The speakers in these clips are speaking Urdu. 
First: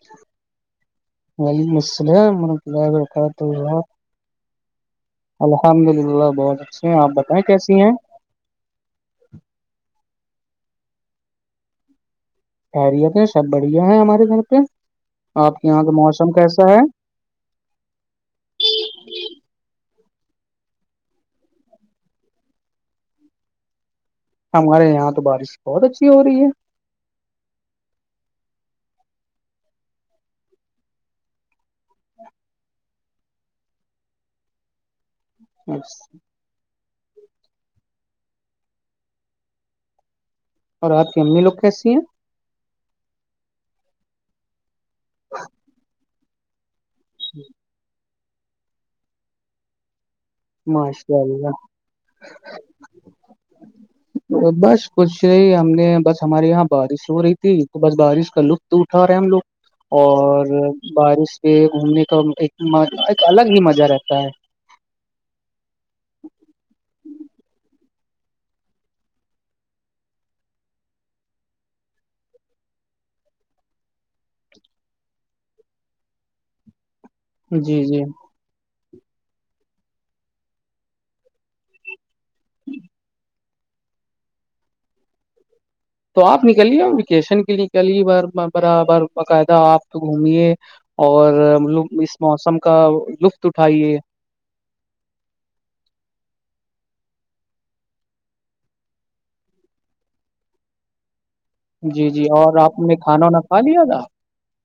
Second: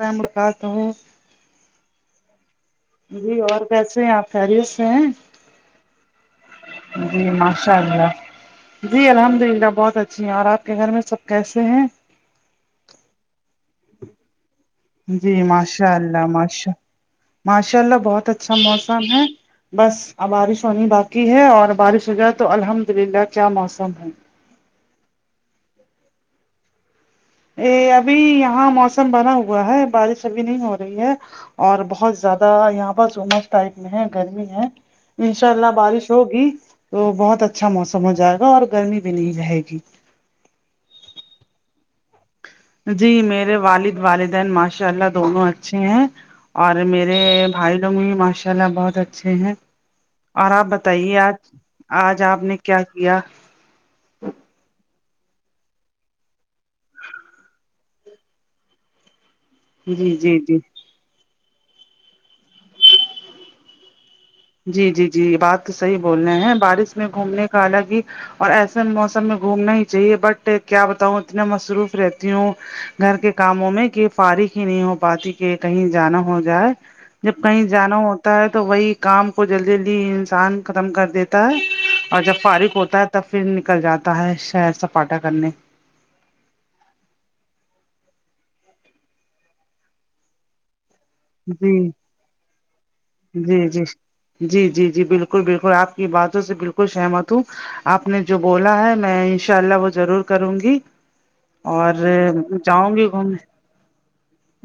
رہمکتاوہو وعلیکم السلام اللہ جی اور وبرکاتہ کیسے ہیں آپ خیریت سے ہیں الحمد للہ بہت اچھے ہیں آپ جی بتائیں ماشاء کیسی ہیں اللہ جی الحمد للہ بہت اچھی ہیں اور آپ کے گھر میں سب کیسے ہیں خیریت ہے سب بڑھیا ہے ہمارے گھر پہ جی آپ کے یہاں کا ماشاء اللہ موسم کیسا ماشاء ہے ماشاء اللہ بہت اچھا موسم ہے بس بارش ہونی باقی ہے اور بارش ہو جائے تو الحمد للہ کیا موسم ہے ہمارے یہاں تو بارش بہت اچھی ہو رہی ہے یہ ابھی یہاں موسم بنا ہوا ہے بارش ابھی نہیں ہو رہی ہے اور بہت زیادہ یہاں پر سومر ٹائپ میں ہے گرمی ہے انشاء اللہ ہے بارش ہوگی تو بہت اچھا موسم ہو جائے گا اور گرمی بھی نہیں رہے گی اور آپ کی امی لوگ کیسی ہیں جی میرے والد والدین ماشاء اللہ دونوں اچھے ہیں اور میر مے بھائی لوگ بھی ماشاء اللہ بہت اچھے ہیں اور آپ بتائیے ماشاء آج اللہ آج آپ نے کیا کیا بس بس کچھ نہیں ہم نے بس ہمارے یہاں بارش ہو رہی تھی تو بس بارش کا لطف اٹھا رہے ہیں ہم لوگ جی جی اور جی بارش میں گھومنے کا ایک الگ ہی مزہ رہتا ہے جی جی جی بات تو صحیح بول رہے ہیں بارش میں گھومنے کا حالگہ اور ایسے موسم میں گھومنا ہی چاہیے بٹ کیا بتاؤں اتنا مصروف رہتی ہوں گھر کے کاموں میں کہ فارغ ہی نہیں ہو پاتی کہ کہیں جانا ہو جائے جب ہے کہیں جی جانا جی ہوتا ہے تو وہی کام کو جلدی جلدی انسان ختم کر دیتا ہے اور جب فارغ ہوتا ہے تب پھر نکل جاتا ہے شہر سپاٹا کرنے تو آپ نکلیے ویکیشن کے لیے نکلیے ب برابر باقاعدہ آپ تو گھمیے اور جی اس موسم کا لطف جی جی اٹھائیے جی جی جی بالکل بالکل آپ کی باتوں سے بالکل سہمت ہوں آپ نے جو بولا ہے میں انشاء اللہ وہ ضرور کروں گی اور جی جی اور آپ نے جاؤں گی کھانا گھوم وانا کھا لیا تھا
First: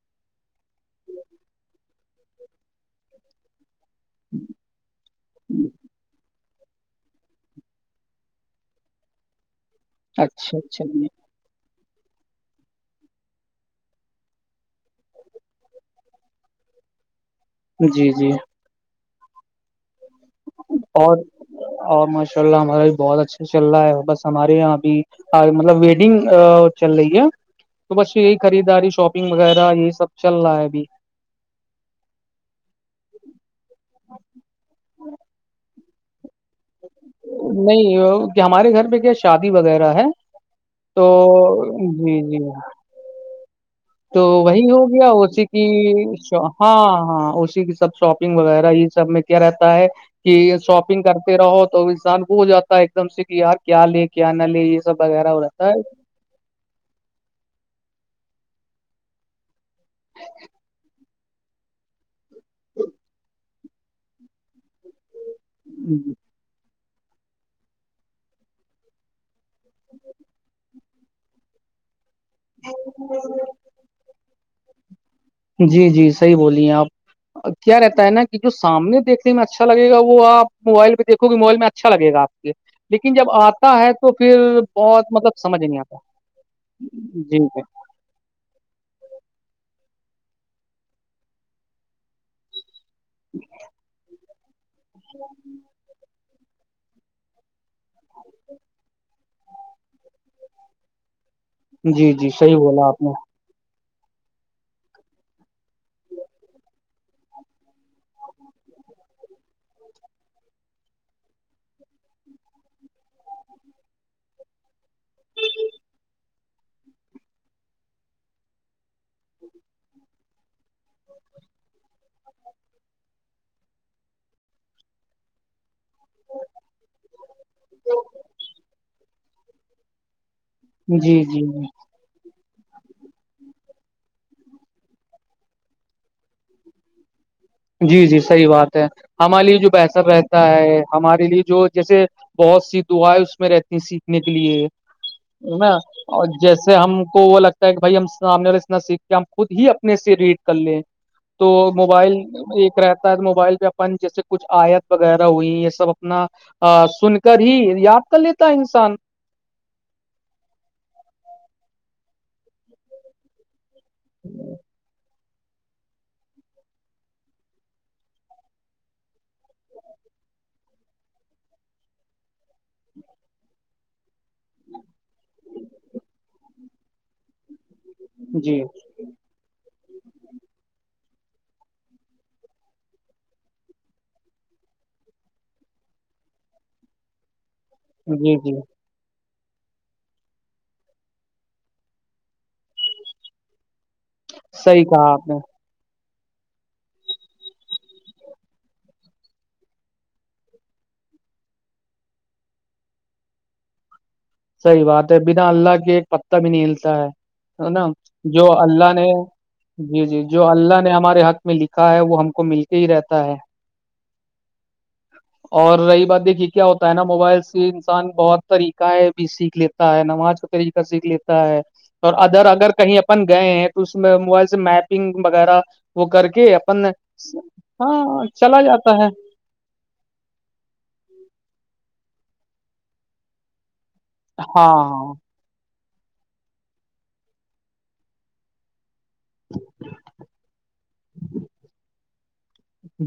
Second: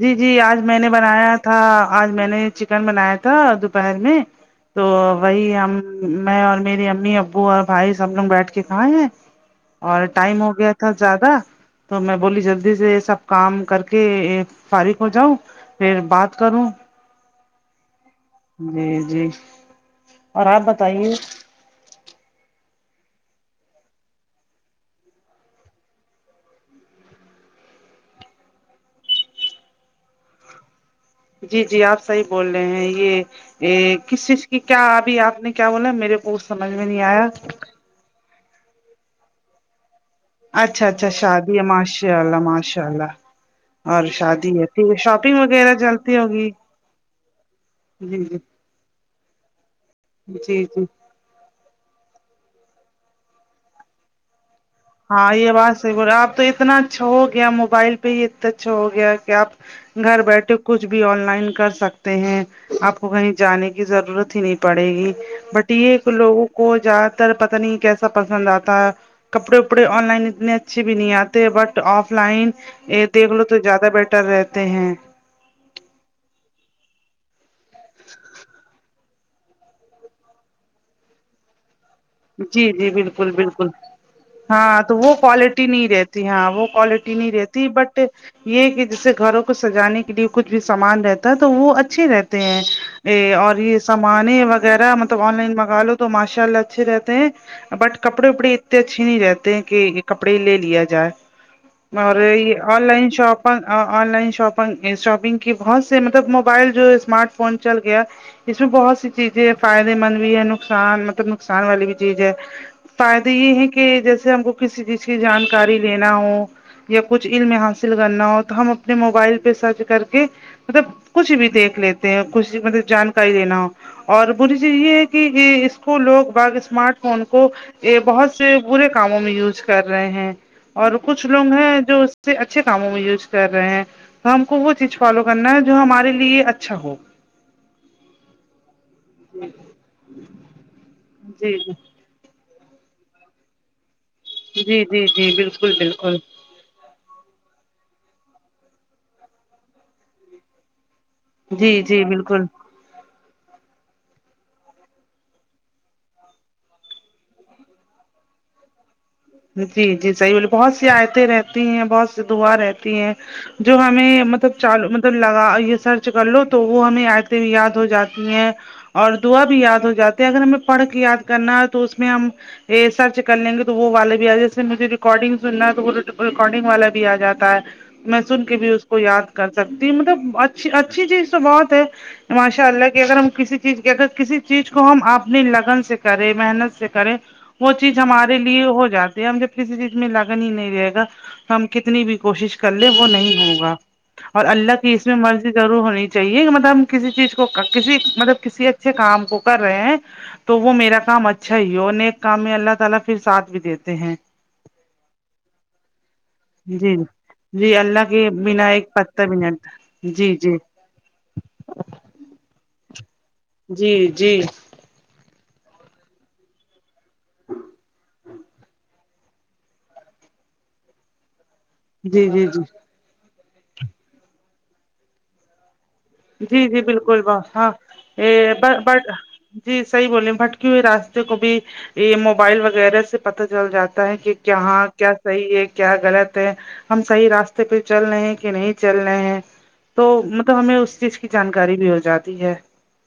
جی جی آج میں نے بنایا تھا آج میں نے چکن بنایا تھا دو پہر میں تو وہی ہم میں اور میری امی ا ابو اور بھائی سب لوگ بیٹھ کے کھائے ہیں اور ٹائم ہو اچھا گیا اچھا تھا جی زیادہ تو میں بولی جلدی سے یہ سب کام کر کے فارغ ہو جاؤں پھر بات کروں جی جی جی جی اور آپ بتائیے اور اور ماشاء اللہ ہمارا بھی بہت اچھا چل رہا ہے بس ہمارے یہاں بھی ہ مطلب ویڈنگ چل رہی ہے تو بس یہی خریداری شاپنگ وغیرہ یہی سب چل رہا ہے ابھی جی جی آپ صحیح بول رہے ہیں یہ ا کس چیز کی کیا ابھی آپ نے کیا بولا میرے کو سمجھ میں نہیں آیا نہیں وہ کہ ہمارے گھر پے کیا شادی وغیرہ ہے اچھا تو جی جی انشاءاللہ تو وہی ہو گیا اوسی کی وغیرہ چلتی ہوگی ہاں ہاں اوسی کی سب جی جی شاپنگ وغیرہ یہ سب میں کیا رہتا ہے کہ جی جی شاپنگ کرتے رہو تو انسان کو ہو جاتا ہے ایک دم سے کہ یار کیا لے کیا نہ لے یہ سب وغیرہ ہاں ہو یہ رہتا بات صحی بول رہے آپ تو اتنا اچھا ہو گیا موبائل پہ ہی اتنا اچھا ہو گیا کہ آپ گھر بیٹھے کچھ بھی آن لائن کر سکتے ہیں آپ کو کہیں جانے کی ضرورت ہی نہیں پڑے گی بٹ یہ ہے لوگوں کو زیادہ تر پتا نہیں کیسا پسند آتا ہے کپڑے وپڑے آن لائن اتنے اچھے بھی نہیں آتے بٹ آف لائن دیکھ لو تو زیادہ بیٹر رہتے ہیں جی جی صحیح بولیے آپ کیا رہتا ہے نا کہ جو سامنے دیکنے اچھا لگ گا وہ آپ موبائل دیکھوں گے موائل میں اچھا لگے گا آپ کے جی جی لیکن بالکل جب بالکل آتا ہے تو پھر ہاں تو وہ بہت مطلب سمجھ کوالٹی نہیں آتا رہتی ہاں وہ کوالٹی نہیں جی رہتی جی بٹ یہ کہ جیسے گھروں کو سجانے کے لیے کچھ بھی سامان رہتا ہے تو وہ اچھے رہتے ہیں ا اور یہ سامانے وغیرہ مطلب آن لائن منگا لو تو ماشاء اللہ اچھے رہتے بٹ کپڑے وپڑے اتنے اچھے نہیں رہتے ہیں کہ کپڑے لے لیا جائے جی اور جی صحیح یہ آن بولا آپ لائن نے شاپ آن لائن شاپن شاپنگ کی بہت سے مطلب موبائل جو اسمارٹ فون چل گیا اس میں بہت سی چیزیں فائدے مند بھی ہے نقصان مطلب نقصان والی بھی چیز ہے فائدے یہ ہیں کہ جیسے ہم کو کسی چیز کی جانکاری لینا ہو یا کچھ علم حاصل کرنا ہو تو ہم اپنے موبائل پہ سرچ کر کے مطلب کچھ بھی دیکھ لیتے ہیں کچھ بھی مطلب جانکاری لینا ہو اور بری چیز یہ ہے کہ کو لوگ با اسمارٹ فون کو بہت سے برے کاموں میں یوز کر رہے ہیں اور جی کچھ جی لوگ جی ہے جو اس سے اچھے کاموں میں یوز کر رہے ہیں ہم کو وہ چیز فالو کرنا ہے جو ہمارے لیے اچھا ہو جی جی صحیح بات ہے ہمارے لیے جو بہتر رہتا ہے ہمارے لیے جی جو جیسے بہت سی دعائیں اس میں رہتی ہیں سیکھنے کے لیے جی جی جی جی نا بالکل بالکل اور جیسے ہم کو وہ لگتا ہے بھائی ہم سامنے والا اتنا سیکھ کے ہم خود ہی اپنے سے ریڈ کر لیں تو جی جی موبائل بالکل ایک رہتا ہے موبائل پہ اپن جیسے کچھ آیت وغیرہ ہوئی یہ سب اپنا ا سن کر ہی یاد کر لیتا ہے انسان جی جی صحیح بولے بہت سی آیتیں رہتی ہیں بہت سی دعا رہتی ہیں جو ہمیں مطلب چال مطلب لگا یہ سرچ کر لو تو وہ ہمیں آیتیں یاد ہو جاتی ہیں اور دعا بھی یاد ہو جاتی ہے اگر ہمیں پڑھ کے یاد کرنا ہے تو اس میں ہم یہ سرچ کر لیں گے تو وہ والے جیسے مجھے ریکارڈنگ سننا ہے تو وہ ریکارڈنگ والا بھی آ جاتا ہے میں سن کے جی بھی اس کو یاد کر سکتی ہے مطلب اچھی اچھی چیز تو بہت ہے ماشاء اللہ کہ اگر ہم کسی چیز کے اگر کسی چیز کو ہم اپنی لگن سے کریں محنت سے کریں وہ چیز جی ہمارے جی لیے ہو جاتی ہم جب کسی چیز میں لگن ہی نہیں رہے گا ہم کتنی بھی کوشش کر لیں وہ نہیں ہوگا اور اللہ صحیح کی اس کہا میں آپ نے مرضی ضرور ہونی چاہیے مطلب ہم کسی چیز کو کسی مطلب کسی اچھے کام کو کر رہے ہیں تو وہ میرا کام اچھا ہی ہے اور نیک کام میں اللہ تعالی پھر ساتھ بھی دیتے ہیں صحیح بات ہے بنا اللہ کے ایک پتا بھی نہیں ہلتا جی ہے ہے جی نا اللہ کے جو بنا اللہ ایک نے پتا بھی جی نہیں جی جو اللہ نے نے ہمارے حق میں لکھا ہے وہ ہم کو مل کے ہی رہتا ہے جی جی اور رہی بات دیکھیے کیا ہوتا ہے نا موبائل سے انسان بہت طریقہ بھی سیکھ لیتا ہے نماز کو طریقہ سیکھ لیتا ہے اور جی اگر جی جی اگر کہیں آپن گئے ہیں تو اس میں موبائل سے میپنگ وغیرہ وہ کر کے جی جی آپن بالکل ہاں چلا جاتا ہے بٹ جی صحیح بولے بھٹکے ہوئی راستے کو بھی یہ موبائل وغیرہ سے پتہ چل جاتا ہے کہ ہاں کہاں ہاں کیا صحیح ہے کیا غلط ہے ہم صحیح راستے پہ چل رہے ہیں کہ نہیں چل رہے ہیں تو مطلب ہمیں اس چیز کی جانکاری بھی ہو جاتی ہے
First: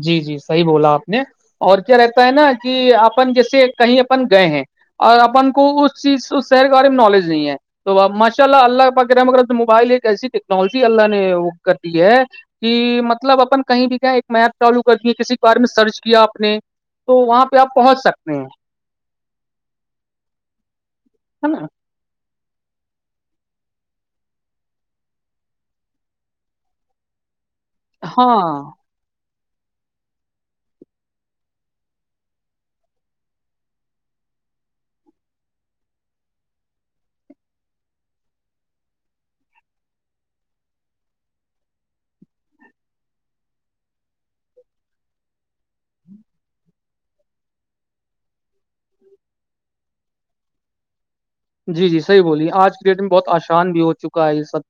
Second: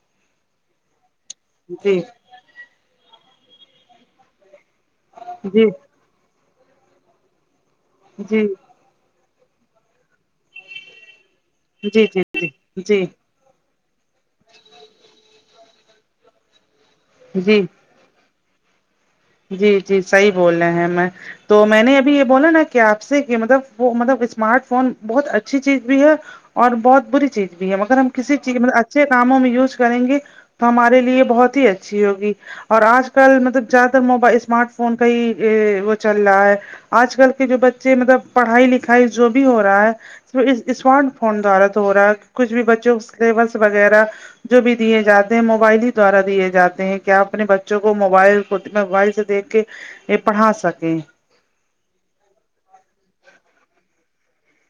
جی جی صحیح بولا آپ نے اور کیا جی رہتا ہے نا کہ اپن جیسے کہیں اپن گئے ہیں اور اپن جی کو اس چیز اس شہر کے بارے میں نالج نہیں ہے تو ماشاء جی جی اللہ اللہ پاک کا رحم و کرام موبائل ایک ایسی ٹیکنالوجی اللہ نے وہ کر دی جی ہے کہ جی مطلب اپن کہیں بھی گئے میپ چالو کر دیے کسی بارے میں سرچ کیا آپ نے تو جی وہاں پہ جی آپ پہنچ سکتے ہیں جی جی صحیح بول رہے ہیں میں ہے تو نا میں نے ابھی یہ بولا نا کہ آپ سے کہ مطلب وہ مطلب اسمارٹ فون بہت اچھی چیز بھی ہے اور بہت بری چیز بھی ہے مگر ہم کسی چیز ہاں مطلب اچھے کاموں میں یوز کریں گے تو ہمارے لیے بہت ہی اچھی ہوگی اور آج کل مطلب زیادہ تر موبائل اسمارٹ فون کا ہی یے وہ چل رہا ہے آج کل کے جو بچے مطلب پڑھائی لکھائی جو بھی ہو رہا ہے اسمارٹ فون دوارا تو رہا ہے کچھ بھی بچوں کو سلیبس وغیرہ جو بھی دیے جاتے ہیں موبائل ہی دوارا دیے جاتے ہیں کیا اپنے بچوں کو موبائل خود موبائل سے دیکھ کے یہ پڑھا سکیں جی جی صحیح بولیے آج کے ڈیٹ میں بہت آسان بھی ہو چکا ہے یہ سب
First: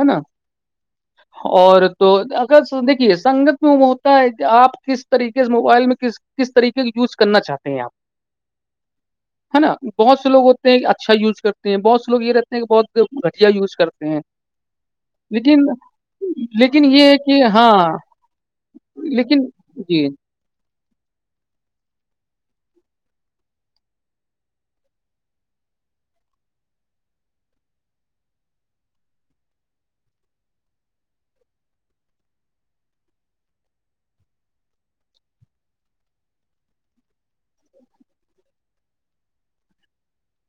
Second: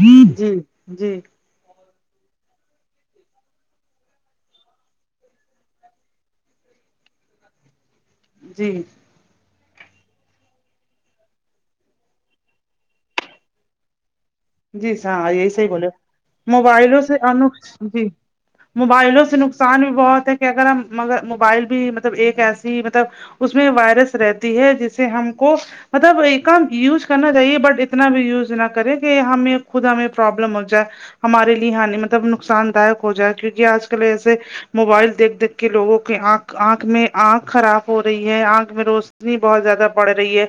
ہے نا جی اور تو اگر دیکھیے سنگت میں ہوتا ہے آپ کس طریقے سے موبائل میں کس کس طریقے کا یوز کرنا چاہتے ہیں آپ جی ہے نا بہت سے لوگ ہو تے ہیں اچھا یوز کرتے ہیں بہت سے لوگ یہ رہتے ہیں کہ بہت گھٹیا یوز کرتے ہیں جی سا یہی لیکن صحیح بولے لیکن موبائلوں یہ سے ہے کہ ان ہاں جی موبائلوں سے لیکن نقصان بھی جی بہت ہے کہ اگر ہم مگر موبائل بھی مطلب ایک ایسی مطلب اس میں وائرس رہتی ہے جسے ہم کو مطلب ایک کام یوز کرنا چاہیے بٹ اتنا بھی یوز نہ کرے کہ ہمیں خود ہمیں پرابلم ہو جائے ہمارے لیے ہانی مطلب نقصان دایک ہو جائے کیونکہ آج کل ایسے موبائل دیکھ دیکھ کے لوگوں کے آنکھ آنکھ میں آنکھ خراب ہو رہی ہے آنکھ میں روز روشنی بہت زیادہ بڑ رہی ہے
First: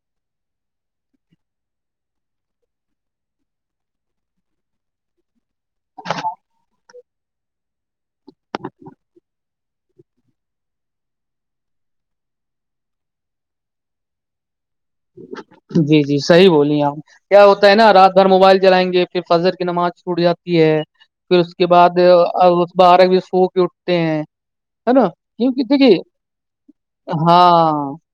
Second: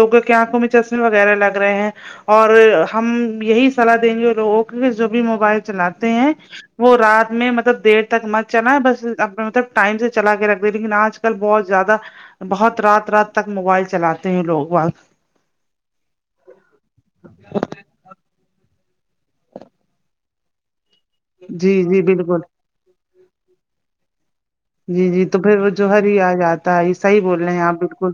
لوگوں کی آنکھوں میں چشمے وغیرہ لگ رہے ہیں اور ہم یہی صلاح دیں گے لوگوں کی جو بھی موبائل چلاتے ہیں وہ رات میں مطلب دیر تک مت چلا ہے بس مطلب ٹائم سے چلا کے رکھ دے لیکن آج کل بہت زیادہ بہت رات رات تک موبائل چلاتے ہیں لوگ وقت جی جی صحیح بولیے آپ کیا ہوتا ہے نا رات بھر موبائل جلائیں گے پھر فجر کی نماز چھوٹ جاتی ہے پھر اس کے جی بعد جی بالکل بارہ بجے سو کے اٹھتے ہیں ہے جی نا جی تو پھر کیونکہ وہ دیکھیے جوہر ہی آ جاتا ہے یہ صحیح بول رہے ہیں آپ ہاں بالکل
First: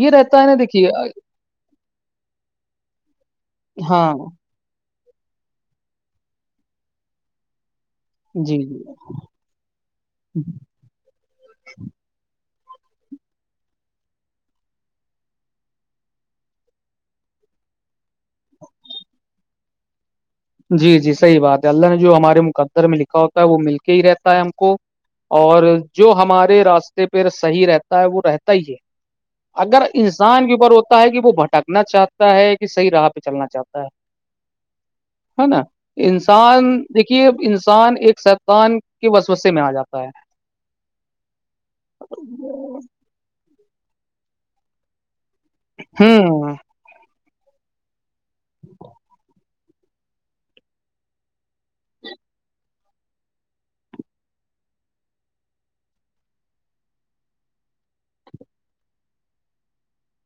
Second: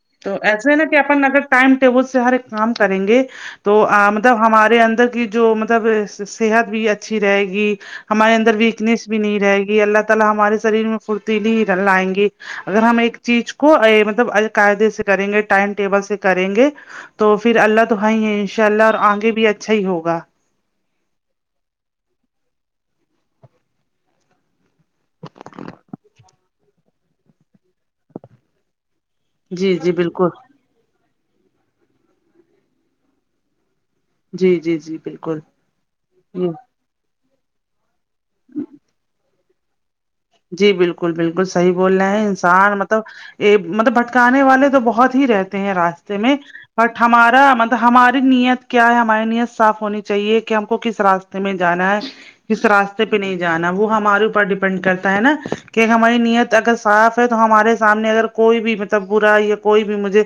یہ رہتا ہے نہ دیکھیے کے اپن اگر ٹائم ٹیبل سے ہر ایک کام کریں گے تو ہاں مطلب ہمارے اندر کی جو مطلب صحت بھی اچھی رہے گی ہمارے اندر جی جی ویکنیس بھی نہیں رہے گی اللہ تعالی ہمارے شریر میں پھرتیلی لائیں گی اگر ہم ایک چیز کو مطلب قاعدے سے کریں گے ٹائم ٹیبل سے کریں گے تو پھر اللہ تو ہے ہی ہے ان شاء اللہ اور آگے بھی اچھا ہی ہوگا جی جی صحیح بات ہے اللہ نے جو ہمارے مقدر میں لکھا ہوتا ہے وہ مل کے ہی رہتا ہے ہم کو اور جو ہمارے راستے پہ صحیح رہتا ہے وہ رہتا ہی ہے جی اگر جی بالکل انسان کے اوپر ہوتا ہے کہ وہ بھٹکنا چاہتا ہے کہ صحیح راہ پہ چلنا چاہتا ہے جی جی جی بالکل ہے نا یہ انسان دیکھیے انسان ایک سطان کے بس میں آ جاتا ہے جی بالکل بالکل صحیح بول رہے ہیں انسان مطلب یہ مطلب بھٹکانے والے تو بہت ہی رہتے ہیں راستے میں ہوں بٹ ہمارا مطلب ہماری نیت کیا ہے ہماری نیت صاف ہونی چاہیے کہ ہم کو کس راستے میں جانا ہے کس راستے پہ نہیں جانا وہ ہمارے اوپر ڈیپینڈ کر ہے نا کہ ہماری نیت اگر صاف ہے تو ہمارے سامنے اگر کوئی بھی مطلب برا یا کوئی بھی مجھے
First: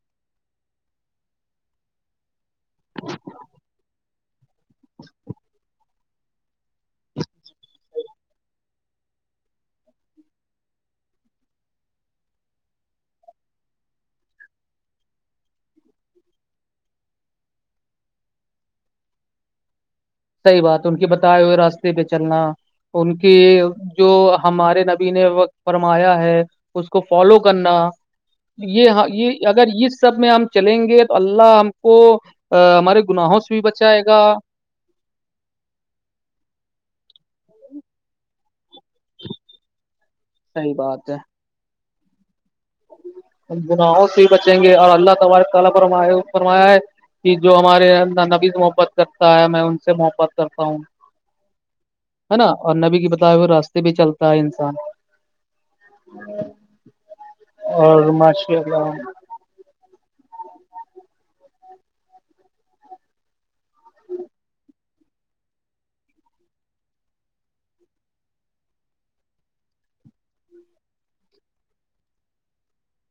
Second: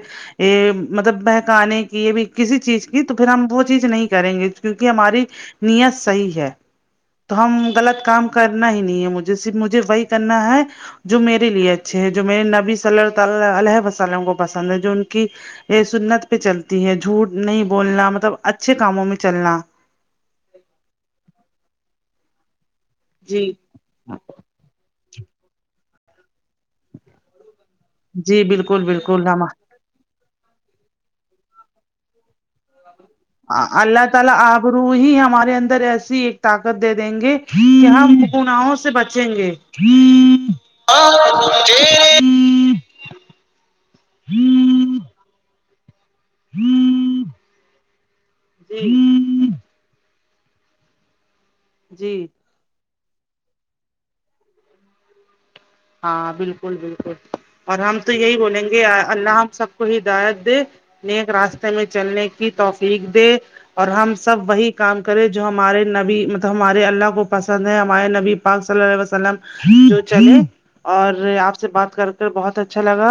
مطلب مہکانے کی یہ بھی کسی چیز کی تو پھر ہم وہ چیز نہیں کریں گے کیونکہ ہماری نیت صحیح ہے تو ہم غلط کام کرنا ہی نہیں ہے مجھے صرف مجھے وہی کرنا ہے جو میرے لیے اچھے ہیں جو میرے نبی صلی اللہ تعالی علیہ وسلم کو پسند ہے جو ان کی یہ سنت پہ چلتی ہے جھوٹ نہیں بولنا مطلب اچھے کاموں میں چلنا صحیح بات ان کے بتائے ہوئے راستے پہ چلنا ان کی جی جو ہمارے نبی نے وقت فرمایا ہے اس کو فالو کرنا جی بالکل یہ ہاں بالکل ہم یہ اگر یہ سب میں ہم چلیں گے تو اللہ ہم کو ہمارے گناہوں سے بھی بچائے گا روہی ہمارے اندر ایسی ایک طاقت دے دیں گے کہ ہم گناہوں سے بچیں گے [unintelligible] صحیح بات ہے [unintelligible] گناوں ہی بچیں گے اور اللہ تبارک تعالی فرما آئے ہو فرمایا ہے کہ جو ہمارے اللہ نبی سے محبت کرتا ہے جی میں ان سے محبت کرتا ہوں جی ہے نا اور نبی کے بتائے ہوے راستے پہ چلتا ہے انسان ہاں بالکل بالکل اور ہم تو یہ ہی بولیں گے اللہ ہم سب کو ہدایت دے نیک راستے میں چلنے کی توفیق دے اور ہم سب وہی کام کرے جو ہمارے نبی مطلب ہمارے اللہ کو پسند ہے ہمارے نبی پاک صلی اللہ علیہ وسلم تو چلے اور آپ سے بات کر کر بہت اچھا لگا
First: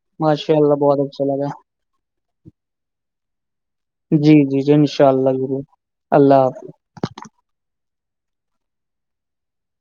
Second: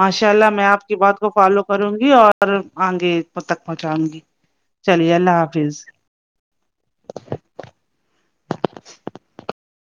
ماشاء اللہ میں آپ کی بہت بات اچھا کو لگا فالو کروں گی اور آگے تک پہنچاؤں گی جی جی جی ان شاء چلیے اللہ ضرور حافظ اللہ حافظ